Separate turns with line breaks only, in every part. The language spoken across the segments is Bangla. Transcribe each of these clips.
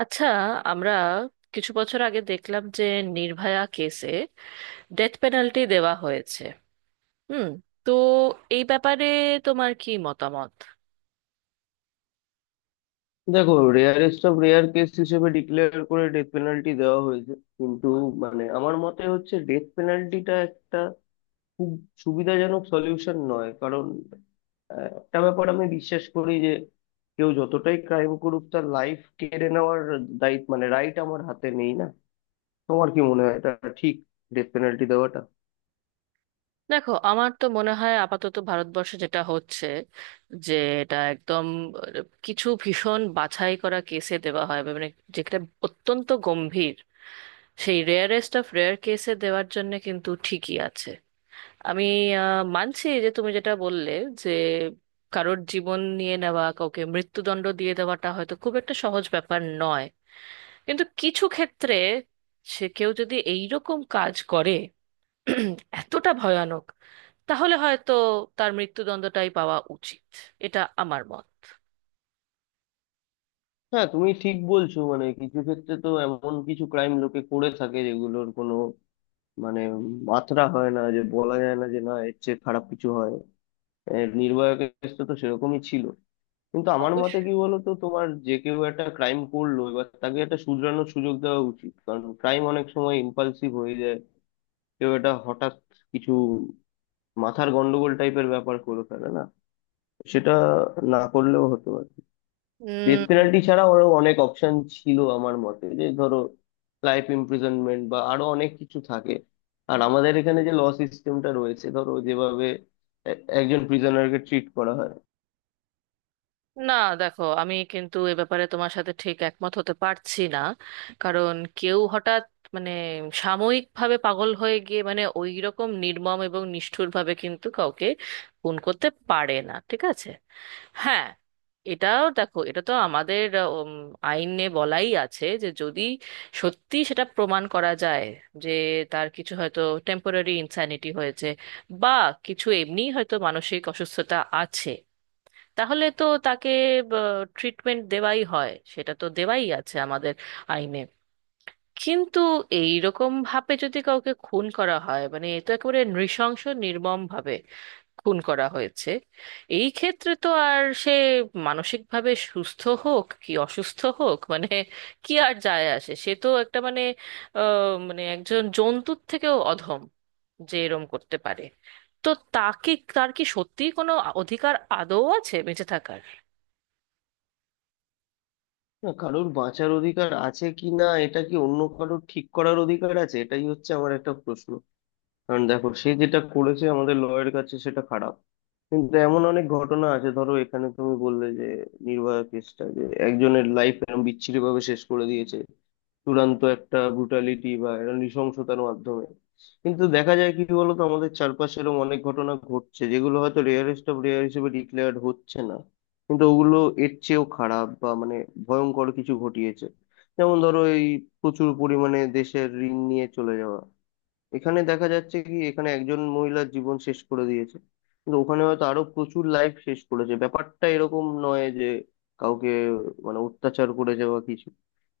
আচ্ছা, আমরা কিছু বছর আগে দেখলাম যে নির্ভয়া কেসে ডেথ পেনাল্টি দেওয়া হয়েছে। হুম। তো এই ব্যাপারে তোমার কি মতামত?
দেখো, রেয়ারেস্ট অফ রেয়ার কেস হিসেবে ডিক্লেয়ার করে ডেথ পেনাল্টি দেওয়া হয়েছে। কিন্তু মানে আমার মতে হচ্ছে ডেথ পেনাল্টিটা একটা খুব সুবিধাজনক সলিউশন নয়। কারণ একটা ব্যাপার আমি বিশ্বাস করি যে কেউ যতটাই ক্রাইম করুক, তার লাইফ কেড়ে নেওয়ার দায়িত্ব মানে রাইট আমার হাতে নেই না। তোমার কি মনে হয় এটা ঠিক ডেথ পেনাল্টি দেওয়াটা?
দেখো, আমার তো মনে হয় আপাতত ভারতবর্ষে যেটা হচ্ছে, যে এটা একদম কিছু ভীষণ বাছাই করা কেসে দেওয়া হয়, মানে যেটা অত্যন্ত গম্ভীর সেই রেয়ারেস্ট অফ রেয়ার কেসে দেওয়ার জন্য, কিন্তু ঠিকই আছে। আমি মানছি যে তুমি যেটা বললে, যে কারোর জীবন নিয়ে নেওয়া, কাউকে মৃত্যুদণ্ড দিয়ে দেওয়াটা হয়তো খুব একটা সহজ ব্যাপার নয়। কিন্তু কিছু ক্ষেত্রে, সে কেউ যদি এইরকম কাজ করে এতটা ভয়ানক, তাহলে হয়তো তার মৃত্যুদণ্ডটাই পাওয়া উচিত। এটা আমার মত।
হ্যাঁ, তুমি ঠিক বলছো। মানে কিছু ক্ষেত্রে তো এমন কিছু ক্রাইম লোকে করে থাকে যেগুলোর কোনো মানে মাত্রা হয় না, যে বলা যায় না যে না এর চেয়ে খারাপ কিছু হয়। এর নির্ভয়া কেসটা তো সেরকমই ছিল। কিন্তু আমার মতে কি বলতো তোমার, যে কেউ একটা ক্রাইম করলো, এবার তাকে একটা শুধরানোর সুযোগ দেওয়া উচিত, কারণ ক্রাইম অনেক সময় ইম্পালসিভ হয়ে যায়। কেউ একটা হঠাৎ কিছু মাথার গন্ডগোল টাইপের ব্যাপার করে ফেলে না, সেটা না করলেও হতো। ডেথ
অবশ্যই।
পেনাল্টি ছাড়া আরো অনেক অপশন ছিল আমার মতে। যে ধরো লাইফ ইমপ্রিজনমেন্ট বা আরো অনেক কিছু থাকে। আর আমাদের এখানে যে ল সিস্টেমটা রয়েছে, ধরো যেভাবে একজন প্রিজনারকে ট্রিট করা হয়।
না, দেখো আমি কিন্তু এ ব্যাপারে তোমার সাথে ঠিক একমত হতে পারছি না। কারণ কেউ হঠাৎ, মানে সাময়িকভাবে পাগল হয়ে গিয়ে, মানে ওই রকম নির্মম এবং নিষ্ঠুরভাবে কিন্তু কাউকে খুন করতে পারে না, ঠিক আছে? হ্যাঁ, এটাও দেখো, এটা তো আমাদের উম, আইনে বলাই আছে যে যদি সত্যি সেটা প্রমাণ করা যায়, যে তার কিছু হয়তো টেম্পোরারি ইনস্যানিটি হয়েছে, বা কিছু এমনি হয়তো মানসিক অসুস্থতা আছে, তাহলে তো তাকে ট্রিটমেন্ট দেওয়াই হয়, সেটা তো দেওয়াই আছে আমাদের আইনে। কিন্তু এই রকম ভাবে যদি কাউকে খুন করা হয়, মানে এ তো একেবারে নৃশংস নির্মম ভাবে খুন করা হয়েছে, এই ক্ষেত্রে তো আর সে মানসিকভাবে সুস্থ হোক কি অসুস্থ হোক, মানে কি আর যায় আসে? সে তো একটা, মানে মানে একজন জন্তুর থেকেও অধম যে এরম করতে পারে। তো তাকে, তার কি সত্যিই কোনো অধিকার আদৌ আছে বেঁচে থাকার?
না, কারোর বাঁচার অধিকার আছে কি না এটা কি অন্য কারোর ঠিক করার অধিকার আছে? এটাই হচ্ছে আমার একটা প্রশ্ন। কারণ দেখো, সে যেটা করেছে আমাদের লয়ের কাছে সেটা খারাপ। কিন্তু এমন অনেক ঘটনা আছে, ধরো এখানে তুমি বললে যে নির্ভয়া কেসটা, যে একজনের লাইফ এরকম বিচ্ছিরি ভাবে শেষ করে দিয়েছে চূড়ান্ত একটা ব্রুটালিটি বা একটা নৃশংসতার মাধ্যমে। কিন্তু দেখা যায় কি বলতো, আমাদের চারপাশে এরকম অনেক ঘটনা ঘটছে যেগুলো হয়তো রেয়ারেস্ট অফ রেয়ার হিসেবে ডিক্লেয়ার্ড হচ্ছে না, কিন্তু ওগুলো এর চেয়েও খারাপ বা মানে ভয়ঙ্কর কিছু ঘটিয়েছে। যেমন ধরো এই প্রচুর পরিমাণে দেশের ঋণ নিয়ে চলে যাওয়া। এখানে দেখা যাচ্ছে কি এখানে একজন মহিলার জীবন শেষ করে দিয়েছে, কিন্তু ওখানে হয়তো আরো প্রচুর লাইফ শেষ করেছে। ব্যাপারটা এরকম নয় যে কাউকে মানে অত্যাচার করেছে বা কিছু,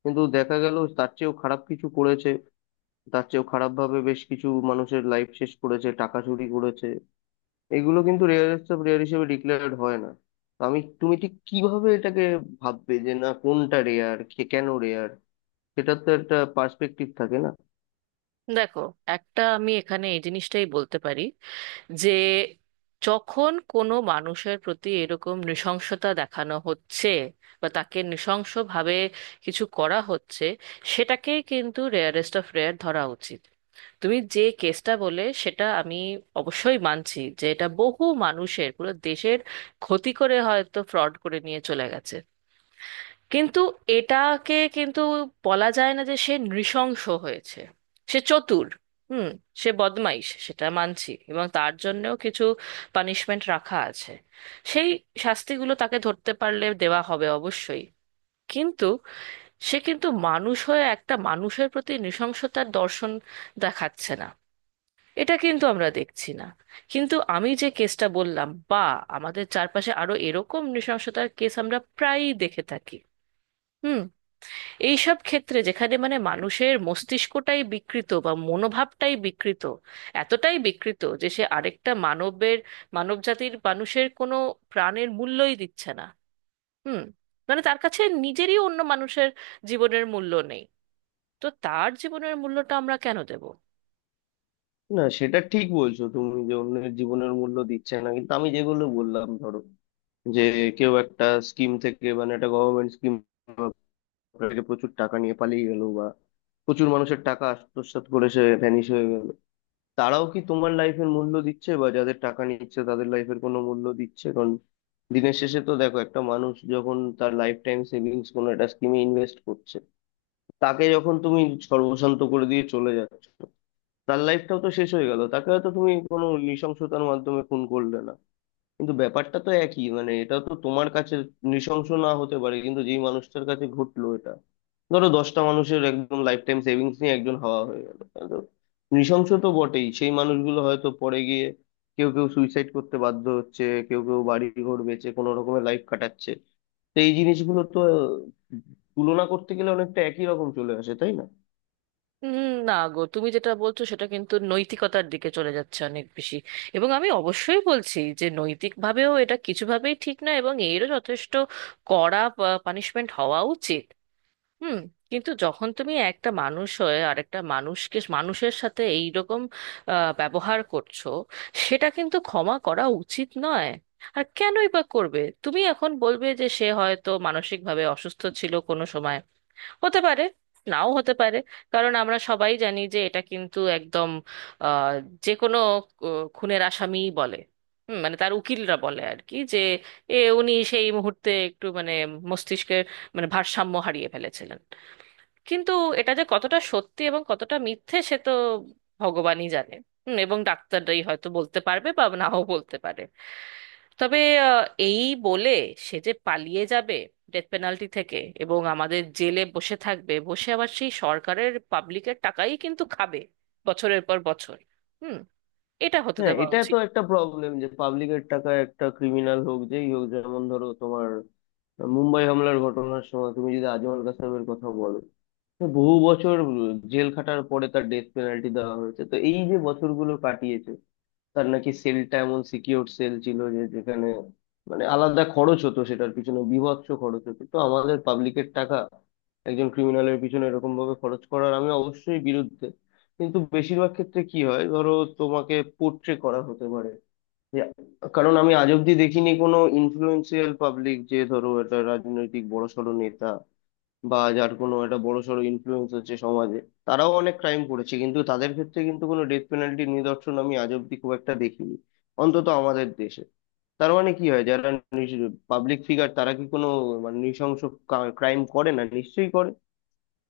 কিন্তু দেখা গেল তার চেয়েও খারাপ কিছু করেছে। তার চেয়েও খারাপ ভাবে বেশ কিছু মানুষের লাইফ শেষ করেছে, টাকা চুরি করেছে। এগুলো কিন্তু রেয়ারেস্ট অফ রেয়ার হিসেবে ডিক্লেয়ার্ড হয় না। তো আমি তুমি ঠিক কিভাবে এটাকে ভাববে যে না কোনটা রেয়ার, কে কেন রেয়ার? সেটার তো একটা পার্সপেক্টিভ থাকে না।
দেখো, একটা আমি এখানে এই জিনিসটাই বলতে পারি, যে যখন কোনো মানুষের প্রতি এরকম নৃশংসতা দেখানো হচ্ছে বা তাকে নৃশংসভাবে কিছু করা হচ্ছে, সেটাকেই কিন্তু রেয়ারেস্ট অফ রেয়ার ধরা উচিত। তুমি যে কেসটা বলে সেটা আমি অবশ্যই মানছি, যে এটা বহু মানুষের, পুরো দেশের ক্ষতি করে হয়তো ফ্রড করে নিয়ে চলে গেছে। কিন্তু এটাকে কিন্তু বলা যায় না যে সে নৃশংস হয়েছে। সে চতুর। হুম। সে বদমাইশ, সেটা মানছি, এবং তার জন্যও কিছু পানিশমেন্ট রাখা আছে। সেই শাস্তিগুলো তাকে ধরতে পারলে দেওয়া হবে অবশ্যই। কিন্তু সে কিন্তু মানুষ হয়ে একটা মানুষের প্রতি নৃশংসতার দর্শন দেখাচ্ছে না, এটা কিন্তু আমরা দেখছি না। কিন্তু আমি যে কেসটা বললাম, বা আমাদের চারপাশে আরো এরকম নৃশংসতার কেস আমরা প্রায়ই দেখে থাকি। হুম। এইসব ক্ষেত্রে যেখানে, মানে মানুষের মস্তিষ্কটাই বিকৃত বা মনোভাবটাই বিকৃত, এতটাই বিকৃত যে সে আরেকটা মানবের, মানবজাতির মানুষের কোনো প্রাণের মূল্যই দিচ্ছে না। হুম। মানে তার কাছে নিজেরই, অন্য মানুষের জীবনের মূল্য নেই। তো তার জীবনের মূল্যটা আমরা কেন দেব?
না, সেটা ঠিক বলছো তুমি যে অন্যের জীবনের মূল্য দিচ্ছে না। কিন্তু আমি যেগুলো বললাম, ধরো যে কেউ একটা স্কিম থেকে মানে একটা গভর্নমেন্ট স্কিম থেকে প্রচুর টাকা নিয়ে পালিয়ে গেল, বা প্রচুর মানুষের টাকা আত্মসাৎ করে সে ভ্যানিশ হয়ে গেল, তারাও কি তোমার লাইফের মূল্য দিচ্ছে, বা যাদের টাকা নিচ্ছে তাদের লাইফের কোনো মূল্য দিচ্ছে? কারণ দিনের শেষে তো দেখো, একটা মানুষ যখন তার লাইফ টাইম সেভিংস কোনো একটা স্কিমে ইনভেস্ট করছে, তাকে যখন তুমি সর্বশান্ত করে দিয়ে চলে যাচ্ছ, তার লাইফটাও তো শেষ হয়ে গেল। তাকে হয়তো তুমি কোনো নৃশংসতার মাধ্যমে খুন করলে না, কিন্তু ব্যাপারটা তো একই। মানে এটা তো তোমার কাছে নৃশংস না হতে পারে, কিন্তু যেই মানুষটার কাছে ঘটলো এটা, ধরো দশটা মানুষের একদম লাইফ টাইম সেভিংস নিয়ে একজন হাওয়া হয়ে গেল, তাহলে তো নৃশংস তো বটেই। সেই মানুষগুলো হয়তো পরে গিয়ে কেউ কেউ সুইসাইড করতে বাধ্য হচ্ছে, কেউ কেউ বাড়ি ঘর বেচে কোনো রকমের লাইফ কাটাচ্ছে। তো এই জিনিসগুলো তো তুলনা করতে গেলে অনেকটা একই রকম চলে আসে, তাই না?
না গো, তুমি যেটা বলছো সেটা কিন্তু নৈতিকতার দিকে চলে যাচ্ছে অনেক বেশি। এবং আমি অবশ্যই বলছি যে নৈতিকভাবেও এটা কিছুভাবেই ঠিক না, এবং এরও যথেষ্ট কড়া পানিশমেন্ট হওয়া উচিত। হুম। কিন্তু যখন তুমি একটা মানুষ হয়ে আরেকটা মানুষকে, মানুষের সাথে এইরকম ব্যবহার করছো, সেটা কিন্তু ক্ষমা করা উচিত নয়। আর কেনই বা করবে? তুমি এখন বলবে যে সে হয়তো মানসিকভাবে অসুস্থ ছিল কোনো সময়। হতে পারে, নাও হতে পারে। কারণ আমরা সবাই জানি যে এটা কিন্তু একদম আহ, যে কোনো আহ, খুনের আসামিই বলে। হুম, মানে তার উকিলরা বলে আর কি, যে এ উনি সেই মুহূর্তে একটু, মানে মস্তিষ্কের, মানে ভারসাম্য হারিয়ে ফেলেছিলেন। কিন্তু এটা যে কতটা সত্যি এবং কতটা মিথ্যে সে তো ভগবানই জানে। হুম, এবং ডাক্তাররাই হয়তো বলতে পারবে বা নাও বলতে পারে। তবে আহ, এই বলে সে যে পালিয়ে যাবে ডেথ পেনাল্টি থেকে, এবং আমাদের জেলে বসে থাকবে, বসে আবার সেই সরকারের, পাবলিকের টাকাই কিন্তু খাবে বছরের পর বছর। হুম। এটা হতে
হ্যাঁ,
দেওয়া
এটা তো
উচিত?
একটা প্রবলেম যে পাবলিকের টাকা একটা ক্রিমিনাল হোক যেই হোক, যেমন ধরো তোমার মুম্বাই হামলার ঘটনার সময় তুমি যদি আজমল কাসাবের কথা বলো, তো বহু বছর জেল খাটার পরে তার ডেথ পেনাল্টি দেওয়া হয়েছে। তো এই যে বছরগুলো কাটিয়েছে, তার নাকি সেলটা এমন সিকিউর সেল ছিল যে যেখানে মানে আলাদা খরচ হতো, সেটার পিছনে বীভৎস খরচ হতো। তো আমাদের পাবলিকের টাকা একজন ক্রিমিনালের পিছনে এরকম ভাবে খরচ করার আমি অবশ্যই বিরুদ্ধে। কিন্তু বেশিরভাগ ক্ষেত্রে কি হয়, ধরো তোমাকে পোট্রে করা হতে পারে যে কারণ আমি আজ অব্দি দেখিনি কোনো ইনফ্লুয়েন্সিয়াল পাবলিক, যে ধরো একটা রাজনৈতিক বড়সড় নেতা, বা যার কোনো একটা বড়সড় ইনফ্লুয়েন্স হচ্ছে সমাজে, তারাও অনেক ক্রাইম করেছে, কিন্তু তাদের ক্ষেত্রে কিন্তু কোনো ডেথ পেনাল্টির নিদর্শন আমি আজ অব্দি খুব একটা দেখিনি, অন্তত আমাদের দেশে। তার মানে কি হয়, যারা পাবলিক ফিগার তারা কি কোনো মানে নৃশংস ক্রাইম করে না? নিশ্চয়ই করে।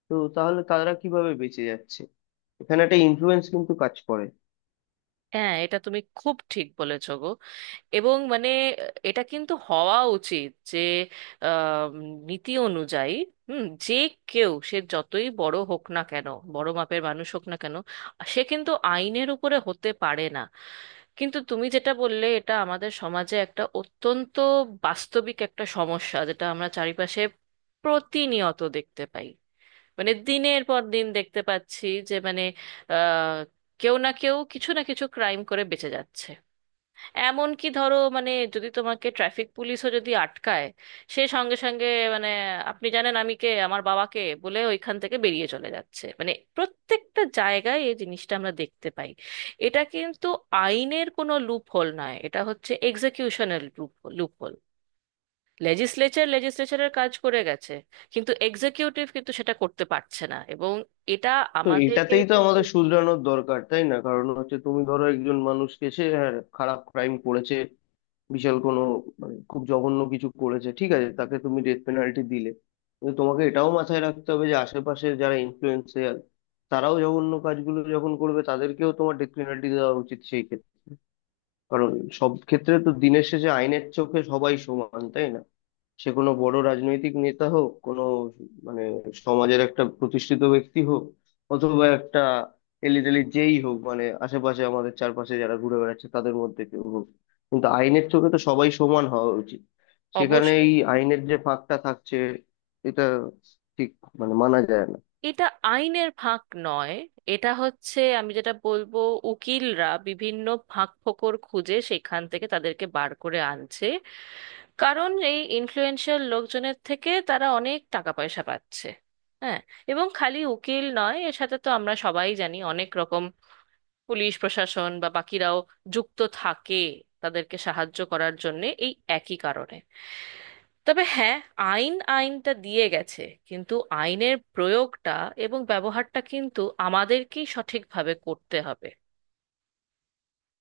তো তাহলে তারা কিভাবে বেঁচে যাচ্ছে? এখানে একটা ইনফ্লুয়েন্স কিন্তু কাজ করে।
হ্যাঁ, এটা তুমি খুব ঠিক বলেছো গো। এবং মানে, এটা কিন্তু হওয়া উচিত যে আম, নীতি অনুযায়ী, হুম, যে কেউ, সে যতই বড় হোক না কেন, বড় মাপের মানুষ হোক না কেন, সে কিন্তু আইনের উপরে হতে পারে না। কিন্তু তুমি যেটা বললে এটা আমাদের সমাজে একটা অত্যন্ত বাস্তবিক একটা সমস্যা, যেটা আমরা চারিপাশে প্রতিনিয়ত দেখতে পাই। মানে দিনের পর দিন দেখতে পাচ্ছি যে, মানে আহ, কেউ না কেউ কিছু না কিছু ক্রাইম করে বেঁচে যাচ্ছে। এমন কি ধরো, মানে যদি তোমাকে ট্রাফিক পুলিশও যদি আটকায়, সে সঙ্গে সঙ্গে, মানে আপনি জানেন আমি কে, আমার বাবাকে বলে ওইখান থেকে বেরিয়ে চলে যাচ্ছে। মানে প্রত্যেকটা জায়গায় এই জিনিসটা আমরা দেখতে পাই। এটা কিন্তু আইনের কোনো লুপ হোল নয়, এটা হচ্ছে এক্সিকিউশনাল লুপ লুপ হোল। লেজিসলেচারের কাজ করে গেছে, কিন্তু এক্সিকিউটিভ কিন্তু সেটা করতে পারছে না, এবং এটা
তো
আমাদেরকে
এটাতেই তো
কিন্তু
আমাদের শুধরানোর দরকার, তাই না? কারণ হচ্ছে তুমি ধরো একজন মানুষকে, সে হ্যাঁ, খারাপ ক্রাইম করেছে, বিশাল কোনো মানে খুব জঘন্য কিছু করেছে, ঠিক আছে, তাকে তুমি ডেথ পেনাল্টি দিলে, কিন্তু তোমাকে এটাও মাথায় রাখতে হবে যে আশেপাশে যারা ইনফ্লুয়েন্সার, তারাও জঘন্য কাজগুলো যখন করবে, তাদেরকেও তোমার ডেথ পেনাল্টি দেওয়া উচিত সেই ক্ষেত্রে। কারণ সব ক্ষেত্রে তো দিনের শেষে আইনের চোখে সবাই সমান, তাই না? সে কোনো বড় রাজনৈতিক নেতা হোক, কোনো মানে সমাজের একটা প্রতিষ্ঠিত ব্যক্তি হোক, অথবা একটা এলিটেলি যেই হোক, মানে আশেপাশে আমাদের চারপাশে যারা ঘুরে বেড়াচ্ছে তাদের মধ্যে কেউ হোক, কিন্তু আইনের চোখে তো সবাই সমান হওয়া উচিত। সেখানে
অবশ্যই।
এই আইনের যে ফাঁকটা থাকছে এটা ঠিক মানে মানা যায় না।
এটা আইনের ফাঁক নয়, এটা হচ্ছে, আমি যেটা বলবো, উকিলরা বিভিন্ন ফাঁক ফোকর খুঁজে সেখান থেকে তাদেরকে বার করে আনছে, কারণ এই ইনফ্লুয়েন্সিয়াল লোকজনের থেকে তারা অনেক টাকা পয়সা পাচ্ছে। হ্যাঁ, এবং খালি উকিল নয়, এর সাথে তো আমরা সবাই জানি অনেক রকম পুলিশ প্রশাসন বা বাকিরাও যুক্ত থাকে তাদেরকে সাহায্য করার জন্য, এই একই কারণে। তবে হ্যাঁ, আইনটা দিয়ে গেছে, কিন্তু আইনের প্রয়োগটা এবং ব্যবহারটা কিন্তু আমাদেরকেই সঠিকভাবে করতে হবে।